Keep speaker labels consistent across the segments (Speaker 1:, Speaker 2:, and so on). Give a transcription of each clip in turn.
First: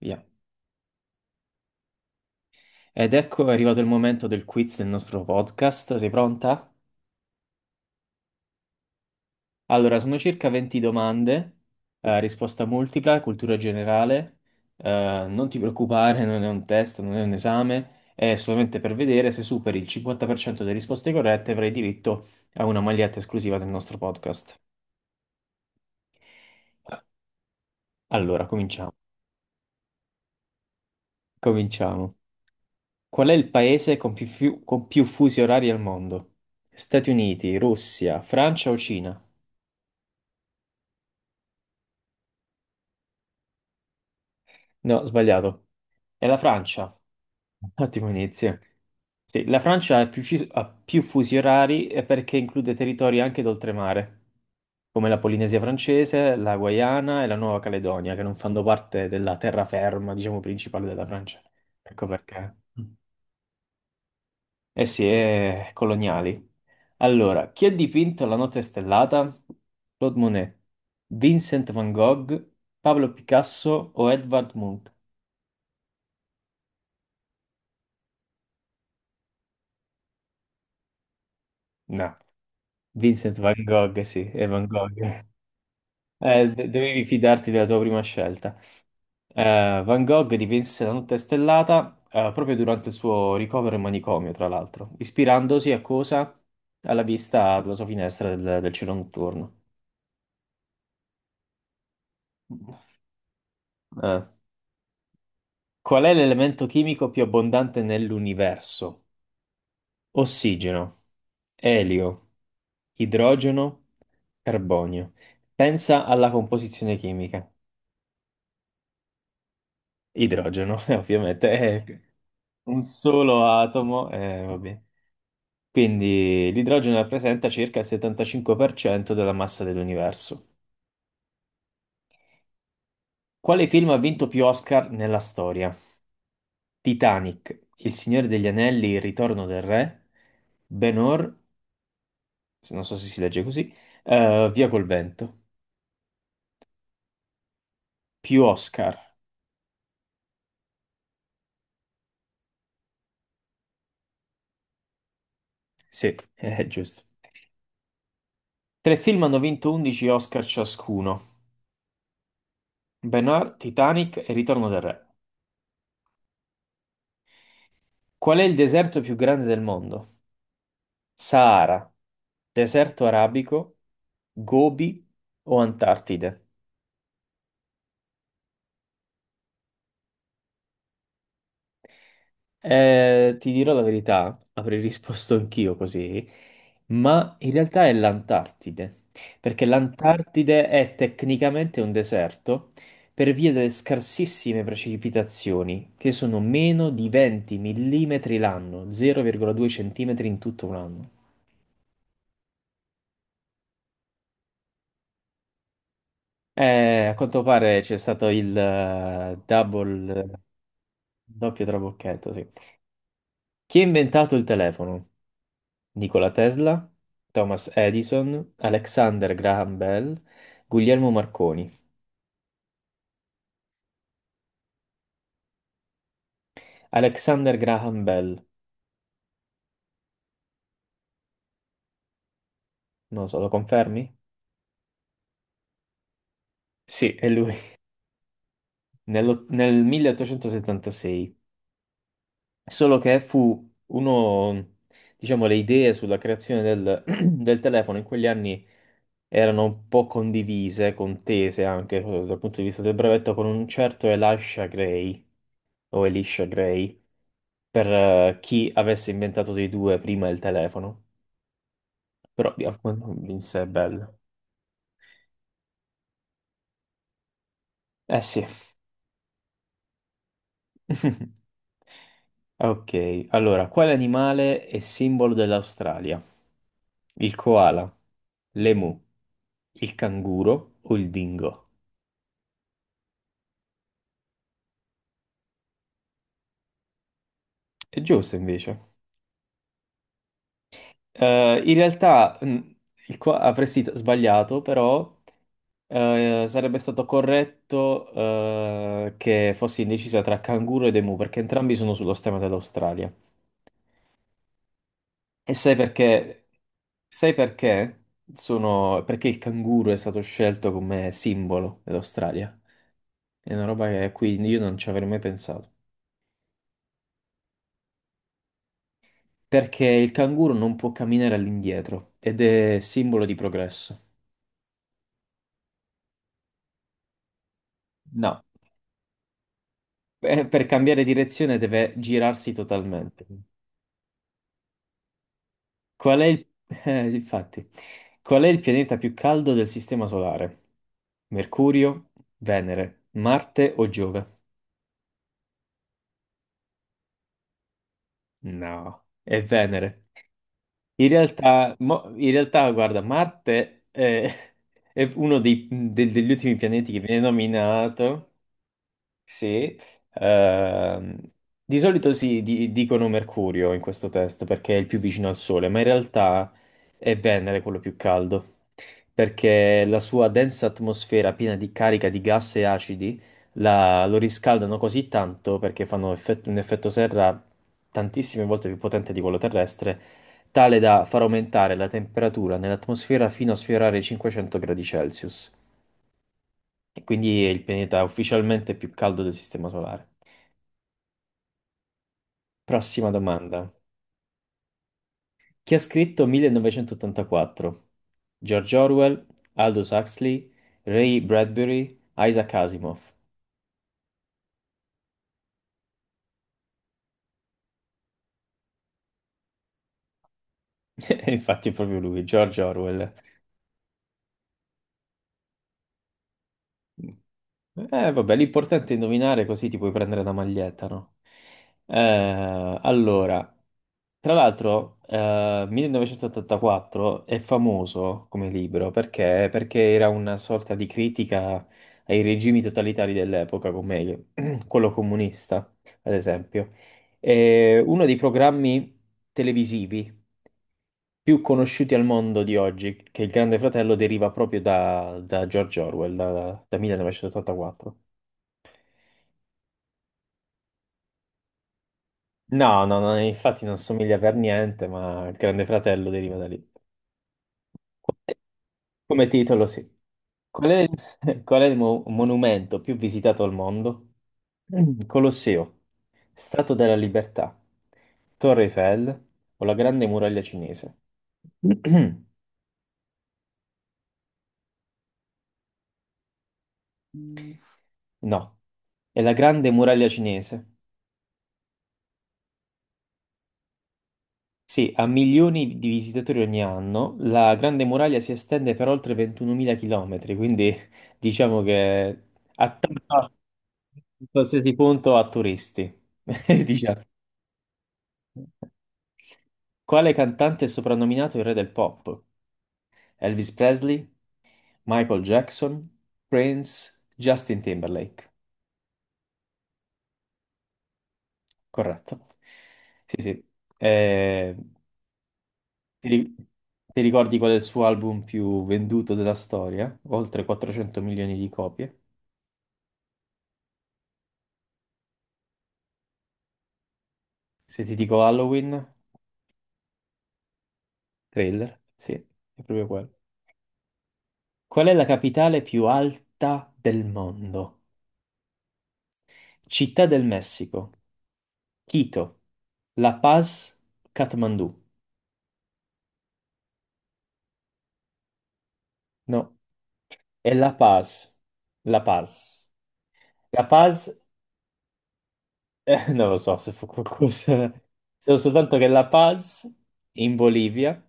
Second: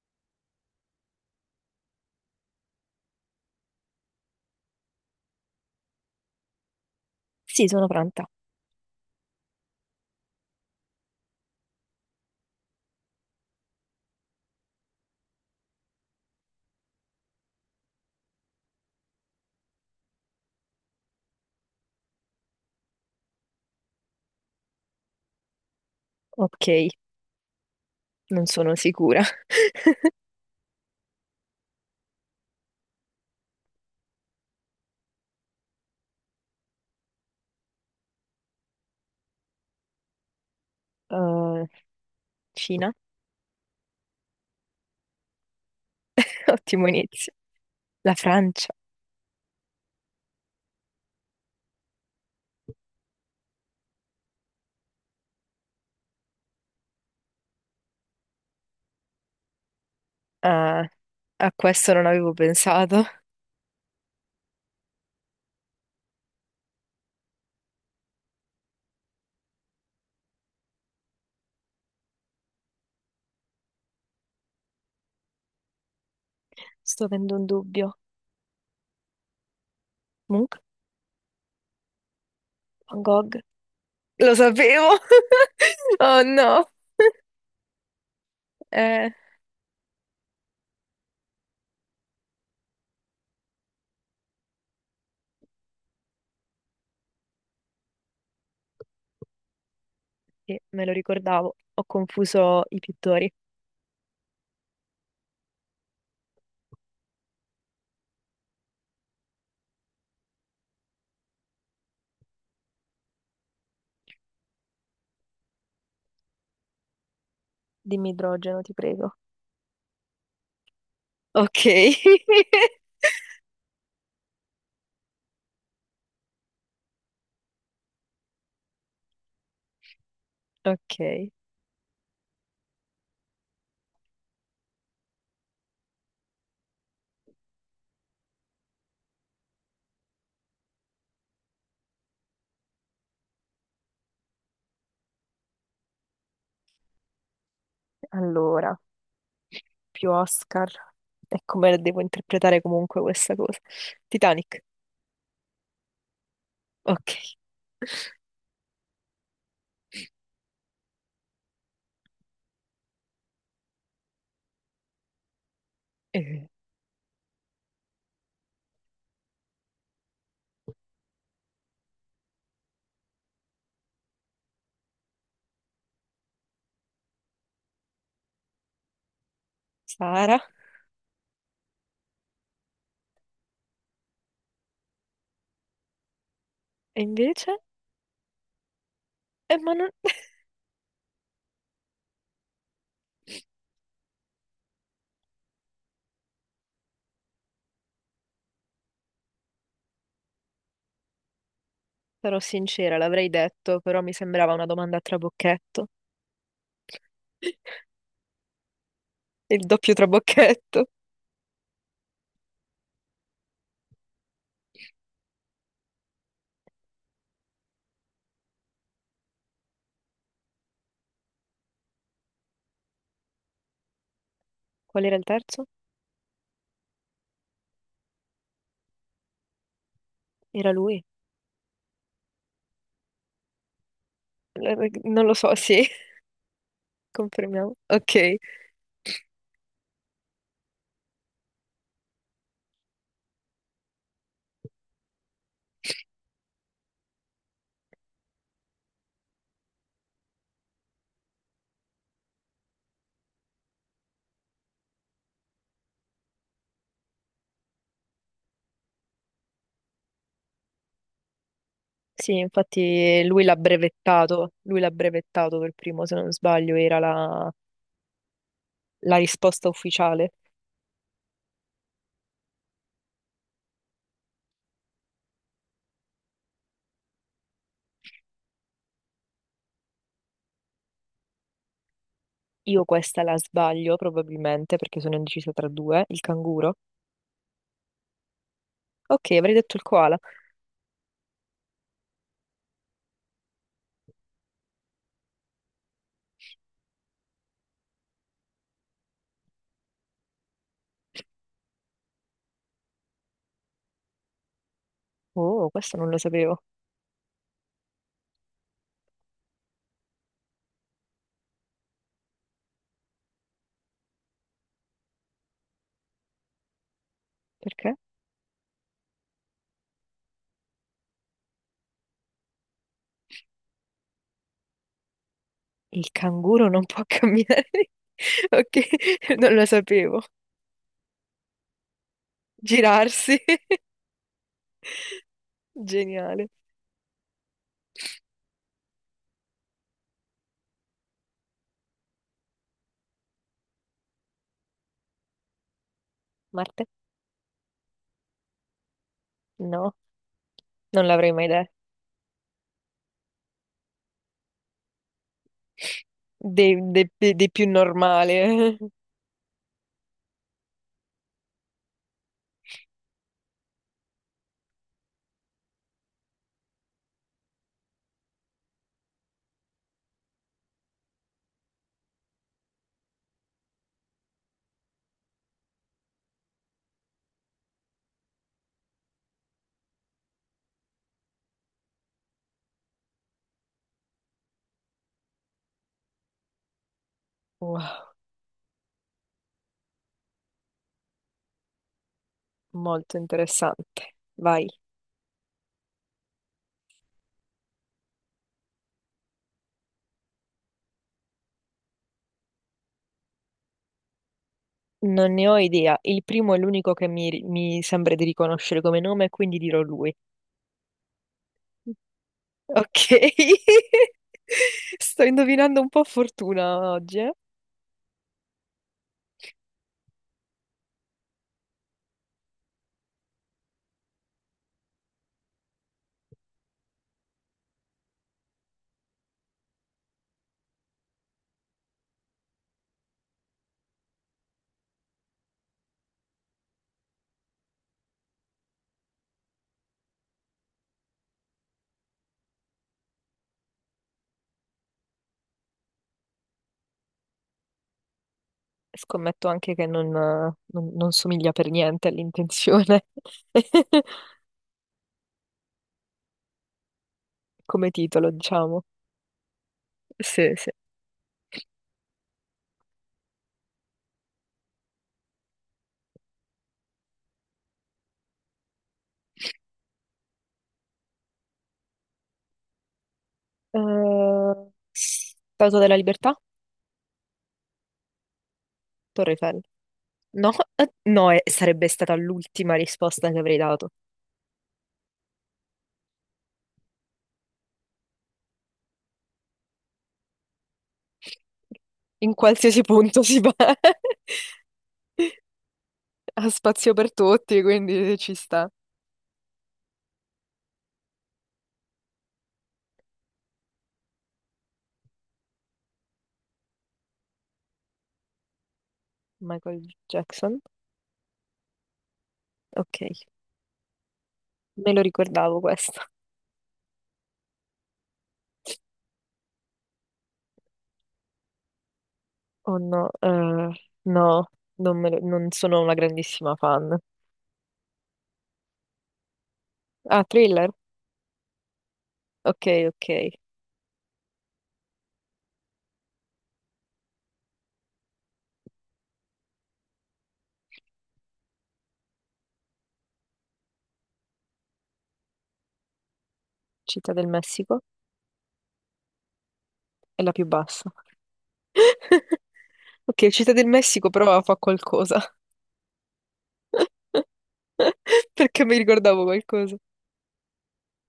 Speaker 1: Via. Ed ecco è arrivato il momento del quiz del nostro podcast. Sei pronta?
Speaker 2: Sì, sono pronta.
Speaker 1: Allora, sono circa 20 domande, risposta multipla, cultura generale. Non ti preoccupare, non è un test, non è un esame, è solamente per vedere se superi il 50% delle risposte corrette avrai diritto a una maglietta esclusiva del nostro podcast.
Speaker 2: Ok,
Speaker 1: Allora,
Speaker 2: non sono
Speaker 1: cominciamo.
Speaker 2: sicura.
Speaker 1: Cominciamo. Qual è il paese con con più fusi orari al mondo? Stati Uniti, Russia, Francia o Cina?
Speaker 2: Uh, Cina?
Speaker 1: No, sbagliato. E la
Speaker 2: Ottimo
Speaker 1: Francia?
Speaker 2: inizio.
Speaker 1: Ottimo
Speaker 2: La
Speaker 1: inizio.
Speaker 2: Francia?
Speaker 1: Sì, la Francia ha ha più fusi orari e perché include territori anche d'oltremare, come la Polinesia francese, la Guayana e la Nuova Caledonia, che non fanno parte della terraferma, diciamo, principale
Speaker 2: Ah,
Speaker 1: della Francia.
Speaker 2: a questo
Speaker 1: Ecco
Speaker 2: non avevo
Speaker 1: perché.
Speaker 2: pensato.
Speaker 1: Eh sì, è coloniali. Allora, chi ha dipinto La notte stellata? Claude Monet, Vincent van Gogh, Pablo Picasso o Edvard Munch?
Speaker 2: Sto avendo un dubbio. Munch?
Speaker 1: No,
Speaker 2: Van
Speaker 1: Vincent
Speaker 2: Gogh?
Speaker 1: van Gogh, sì,
Speaker 2: Lo
Speaker 1: è Van
Speaker 2: sapevo!
Speaker 1: Gogh.
Speaker 2: Oh no!
Speaker 1: Dovevi fidarti della tua prima scelta.
Speaker 2: Eh,
Speaker 1: Van Gogh dipinse La notte stellata proprio durante il suo ricovero in manicomio, tra l'altro, ispirandosi a cosa? Alla vista dalla sua finestra del cielo notturno.
Speaker 2: sì, me lo ricordavo. Ho confuso i pittori.
Speaker 1: Eh. Qual è l'elemento chimico più abbondante nell'universo? Ossigeno, elio, idrogeno, carbonio. Pensa alla composizione chimica.
Speaker 2: Dimmi idrogeno, ti prego.
Speaker 1: Idrogeno, ovviamente,
Speaker 2: Ok.
Speaker 1: è un solo atomo, vabbè. Quindi l'idrogeno rappresenta circa il 75% della massa dell'universo.
Speaker 2: Ok.
Speaker 1: Quale film ha vinto più Oscar nella storia? Titanic, Il Signore degli Anelli, Il Ritorno del Re, Ben-Hur, se- non so se si legge così, Via col vento. Più
Speaker 2: Allora,
Speaker 1: Oscar.
Speaker 2: più Oscar. E come la devo interpretare comunque questa cosa? Titanic.
Speaker 1: Sì, è giusto.
Speaker 2: Ok.
Speaker 1: Tre film hanno vinto 11 Oscar ciascuno. Ben-Hur, Titanic e Ritorno del Re.
Speaker 2: Eh,
Speaker 1: Qual è il deserto più grande del mondo? Sahara, deserto arabico, Gobi o Antartide?
Speaker 2: Sara.
Speaker 1: Ti dirò la verità, avrei risposto anch'io così,
Speaker 2: E
Speaker 1: ma in
Speaker 2: invece?
Speaker 1: realtà è l'Antartide, perché
Speaker 2: Ma non
Speaker 1: l'Antartide è tecnicamente un deserto per via delle scarsissime precipitazioni, che sono meno di 20 millimetri l'anno, 0,2 centimetri in tutto un anno.
Speaker 2: sarò sincera, l'avrei detto, però mi sembrava una domanda a trabocchetto.
Speaker 1: A quanto pare c'è stato il
Speaker 2: Il doppio
Speaker 1: double,
Speaker 2: trabocchetto.
Speaker 1: doppio trabocchetto, sì. Chi ha inventato il telefono? Nikola Tesla, Thomas Edison, Alexander Graham Bell, Guglielmo Marconi.
Speaker 2: Qual era il terzo?
Speaker 1: Alexander Graham Bell,
Speaker 2: Era lui.
Speaker 1: non lo so, lo confermi?
Speaker 2: Non lo so, sì,
Speaker 1: Sì, è lui,
Speaker 2: confermiamo. Ok.
Speaker 1: Nel 1876. Solo che fu uno, diciamo, le idee sulla creazione del telefono in quegli anni erano un po' condivise, contese anche dal punto di vista del brevetto, con un certo Elisha Gray, o Elisha Gray per chi avesse inventato dei due prima il telefono,
Speaker 2: Sì,
Speaker 1: però di-
Speaker 2: infatti
Speaker 1: in
Speaker 2: lui l'ha
Speaker 1: sé è bello.
Speaker 2: brevettato. Lui l'ha brevettato per primo, se non sbaglio, era la
Speaker 1: Eh sì.
Speaker 2: la risposta ufficiale.
Speaker 1: Ok, allora, quale animale è simbolo dell'Australia? Il koala, l'emu, il canguro o il dingo?
Speaker 2: Io questa la sbaglio probabilmente perché sono indecisa tra due. Il canguro.
Speaker 1: È giusto invece.
Speaker 2: Ok, avrei detto il koala.
Speaker 1: In realtà avresti sbagliato, però sarebbe stato corretto che fossi indecisa tra canguro ed emu, perché entrambi sono sullo stemma dell'Australia. E
Speaker 2: Oh,
Speaker 1: sai
Speaker 2: questo non lo
Speaker 1: perché?
Speaker 2: sapevo.
Speaker 1: Sai perché? Sono... Perché il canguro è stato scelto come simbolo dell'Australia. È una roba che qui io non ci avrei mai pensato.
Speaker 2: Perché?
Speaker 1: Perché il canguro non può camminare all'indietro ed è simbolo di progresso.
Speaker 2: Il canguro non può camminare.
Speaker 1: No.
Speaker 2: Ok, non lo sapevo.
Speaker 1: Per cambiare direzione deve girarsi totalmente.
Speaker 2: Girarsi.
Speaker 1: Qual è il...
Speaker 2: Geniale.
Speaker 1: infatti, qual è il pianeta più caldo del Sistema Solare? Mercurio, Venere, Marte o Giove?
Speaker 2: Marte?
Speaker 1: No, è
Speaker 2: No,
Speaker 1: Venere.
Speaker 2: non l'avrei mai detto.
Speaker 1: In realtà, guarda, Marte è degli ultimi
Speaker 2: Dei,
Speaker 1: pianeti che
Speaker 2: dei-
Speaker 1: viene
Speaker 2: dei- dei più
Speaker 1: nominato.
Speaker 2: normale.
Speaker 1: Sì, ehm, di solito dicono Mercurio in questo test perché è il più vicino al Sole, ma in realtà è Venere quello più caldo, perché la sua densa atmosfera piena di carica di gas e acidi lo riscaldano così tanto perché fanno un effetto serra tantissime volte più potente di quello terrestre, tale da far aumentare la temperatura nell'atmosfera fino a sfiorare i 500 gradi Celsius. E quindi è il pianeta
Speaker 2: Wow,
Speaker 1: ufficialmente più caldo del Sistema Solare. Prossima
Speaker 2: molto
Speaker 1: domanda.
Speaker 2: interessante. Vai.
Speaker 1: Chi ha scritto 1984? George Orwell, Aldous Huxley, Ray Bradbury, Isaac Asimov.
Speaker 2: Non ne ho idea. Il primo è l'unico che mi sembra di riconoscere come nome, quindi dirò lui.
Speaker 1: E infatti è proprio lui, George
Speaker 2: Ok.
Speaker 1: Orwell.
Speaker 2: Sto indovinando un po' a fortuna oggi, eh.
Speaker 1: Vabbè, l'importante è indovinare così ti puoi prendere la maglietta, no? Allora. Tra l'altro, 1984 è famoso come libro perché era una sorta di critica ai regimi totalitari dell'epoca, come quello comunista, ad esempio. È uno dei programmi televisivi più conosciuti al mondo di oggi, che il Grande Fratello deriva proprio da George Orwell, da 1984.
Speaker 2: Scommetto anche che non somiglia per niente
Speaker 1: No, no,
Speaker 2: all'intenzione
Speaker 1: no, infatti non somiglia per niente, ma il Grande Fratello deriva da lì.
Speaker 2: come titolo, diciamo.
Speaker 1: Come titolo, sì.
Speaker 2: Sì,
Speaker 1: Qual
Speaker 2: sì.
Speaker 1: è il, qual è monumento più visitato al mondo? Mm. Colosseo, Statua della Libertà, Torre Eiffel o la Grande Muraglia Cinese?
Speaker 2: Eh, Statua della Libertà?
Speaker 1: No, è
Speaker 2: Torre
Speaker 1: la
Speaker 2: Eiffel.
Speaker 1: Grande Muraglia
Speaker 2: No,
Speaker 1: Cinese.
Speaker 2: no, sarebbe stata l'ultima risposta che avrei dato.
Speaker 1: Sì, ha milioni di visitatori ogni anno, la Grande Muraglia si estende per oltre 21.000 km, quindi diciamo che
Speaker 2: In qualsiasi punto
Speaker 1: attacca
Speaker 2: si va.
Speaker 1: in qualsiasi punto a turisti,
Speaker 2: Ha spazio
Speaker 1: diciamo.
Speaker 2: per tutti, quindi ci sta.
Speaker 1: Quale cantante è soprannominato il re del pop? Elvis Presley, Michael Jackson, Prince, Justin Timberlake.
Speaker 2: Michael Jackson?
Speaker 1: Corretto.
Speaker 2: Ok,
Speaker 1: Sì, sì. Eh,
Speaker 2: me lo ricordavo questo.
Speaker 1: ti, ri- ti ricordi qual è il suo album più venduto della storia? Oltre 400 milioni di copie.
Speaker 2: Oh no, no, non, me lo- non sono una grandissima fan.
Speaker 1: Se ti dico Halloween,
Speaker 2: Ah, Thriller?
Speaker 1: trailer, sì, è
Speaker 2: Ok,
Speaker 1: proprio quello.
Speaker 2: ok.
Speaker 1: Qual è la capitale più alta del mondo? Città del Messico, Quito, La Paz, Kathmandu.
Speaker 2: Città del Messico
Speaker 1: No,
Speaker 2: è la più
Speaker 1: è La
Speaker 2: bassa.
Speaker 1: Paz. La Paz.
Speaker 2: Ok, Città
Speaker 1: La
Speaker 2: del Messico
Speaker 1: Paz,
Speaker 2: però fa qualcosa,
Speaker 1: non lo so se fu qualcosa. So
Speaker 2: perché
Speaker 1: soltanto
Speaker 2: mi
Speaker 1: che La
Speaker 2: ricordavo
Speaker 1: Paz
Speaker 2: qualcosa.
Speaker 1: in Bolivia,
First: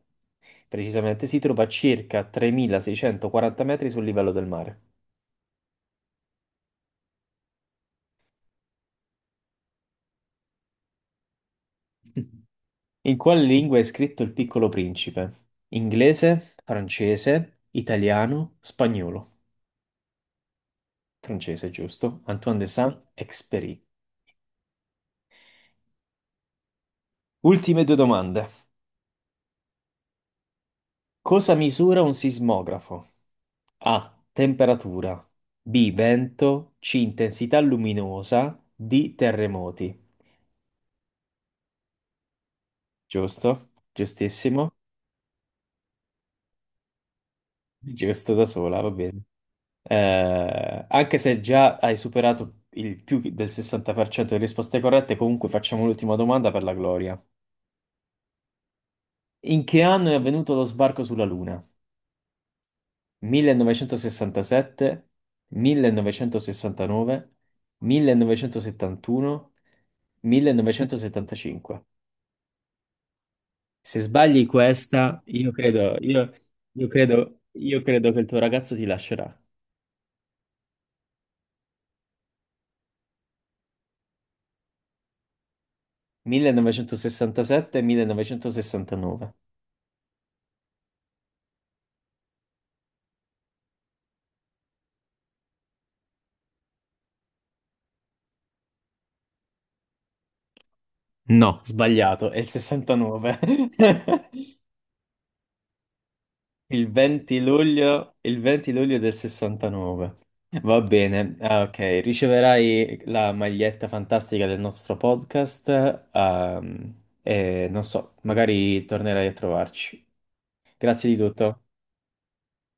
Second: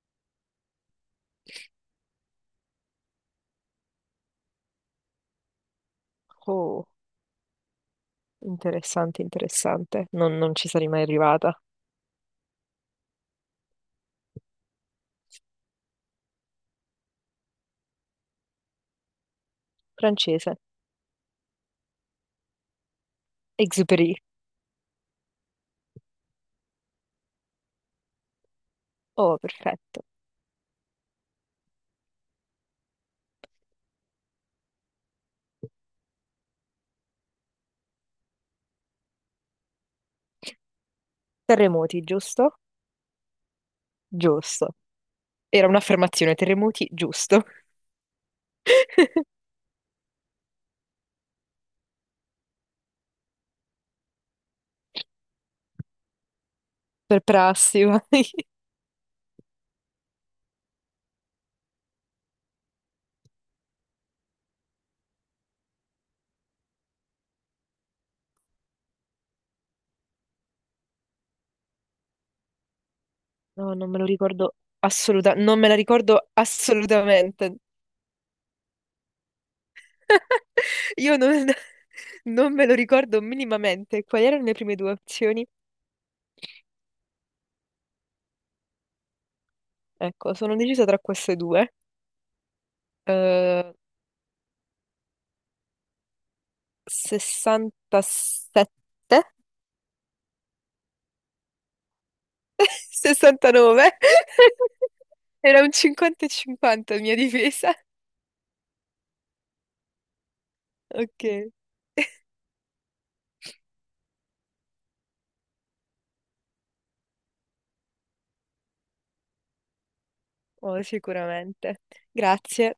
Speaker 1: precisamente, si trova a circa 3640 metri sul livello del mare.
Speaker 2: Oh, interessante, interessante. Non, non ci sarei mai arrivata.
Speaker 1: In quale lingua è scritto Il Piccolo Principe? Inglese, francese, italiano, spagnolo.
Speaker 2: Francese,
Speaker 1: Francese, giusto? Antoine de Saint-Exupéry.
Speaker 2: Exupéry.
Speaker 1: Ultime due domande.
Speaker 2: Oh, perfetto.
Speaker 1: Cosa misura un sismografo? A. Temperatura. B. Vento. C. Intensità luminosa. D. Terremoti.
Speaker 2: Terremoti, giusto?
Speaker 1: Giusto? Giustissimo.
Speaker 2: Giusto. Era un'affermazione, terremoti, giusto.
Speaker 1: Giusto da sola, va bene. Anche se già hai superato il più del 60% delle risposte corrette, comunque facciamo l'ultima domanda per la
Speaker 2: Per
Speaker 1: gloria.
Speaker 2: prassi, vai.
Speaker 1: In che anno è avvenuto lo sbarco sulla Luna? 1967, 1969, 1971, 1975.
Speaker 2: No, non me
Speaker 1: Se
Speaker 2: lo
Speaker 1: sbagli
Speaker 2: ricordo
Speaker 1: questa,
Speaker 2: assolutamente, non me la ricordo assolutamente.
Speaker 1: io credo che il tuo ragazzo ti lascerà.
Speaker 2: Io non, non me lo ricordo minimamente. Quali erano le prime due opzioni?
Speaker 1: 1967, 1969.
Speaker 2: Ecco, sono decisa tra queste due. Eh, 67,
Speaker 1: No, sbagliato, è il 69.
Speaker 2: 69. Era un 50 e
Speaker 1: Il
Speaker 2: 50 la mia
Speaker 1: 20
Speaker 2: difesa.
Speaker 1: luglio, il 20 luglio del 69. Va bene,
Speaker 2: Ok,
Speaker 1: ah, ok. Riceverai la maglietta fantastica del nostro podcast. Ehm, e non so, magari tornerai a trovarci.
Speaker 2: oh,
Speaker 1: Grazie di tutto.
Speaker 2: sicuramente. Grazie.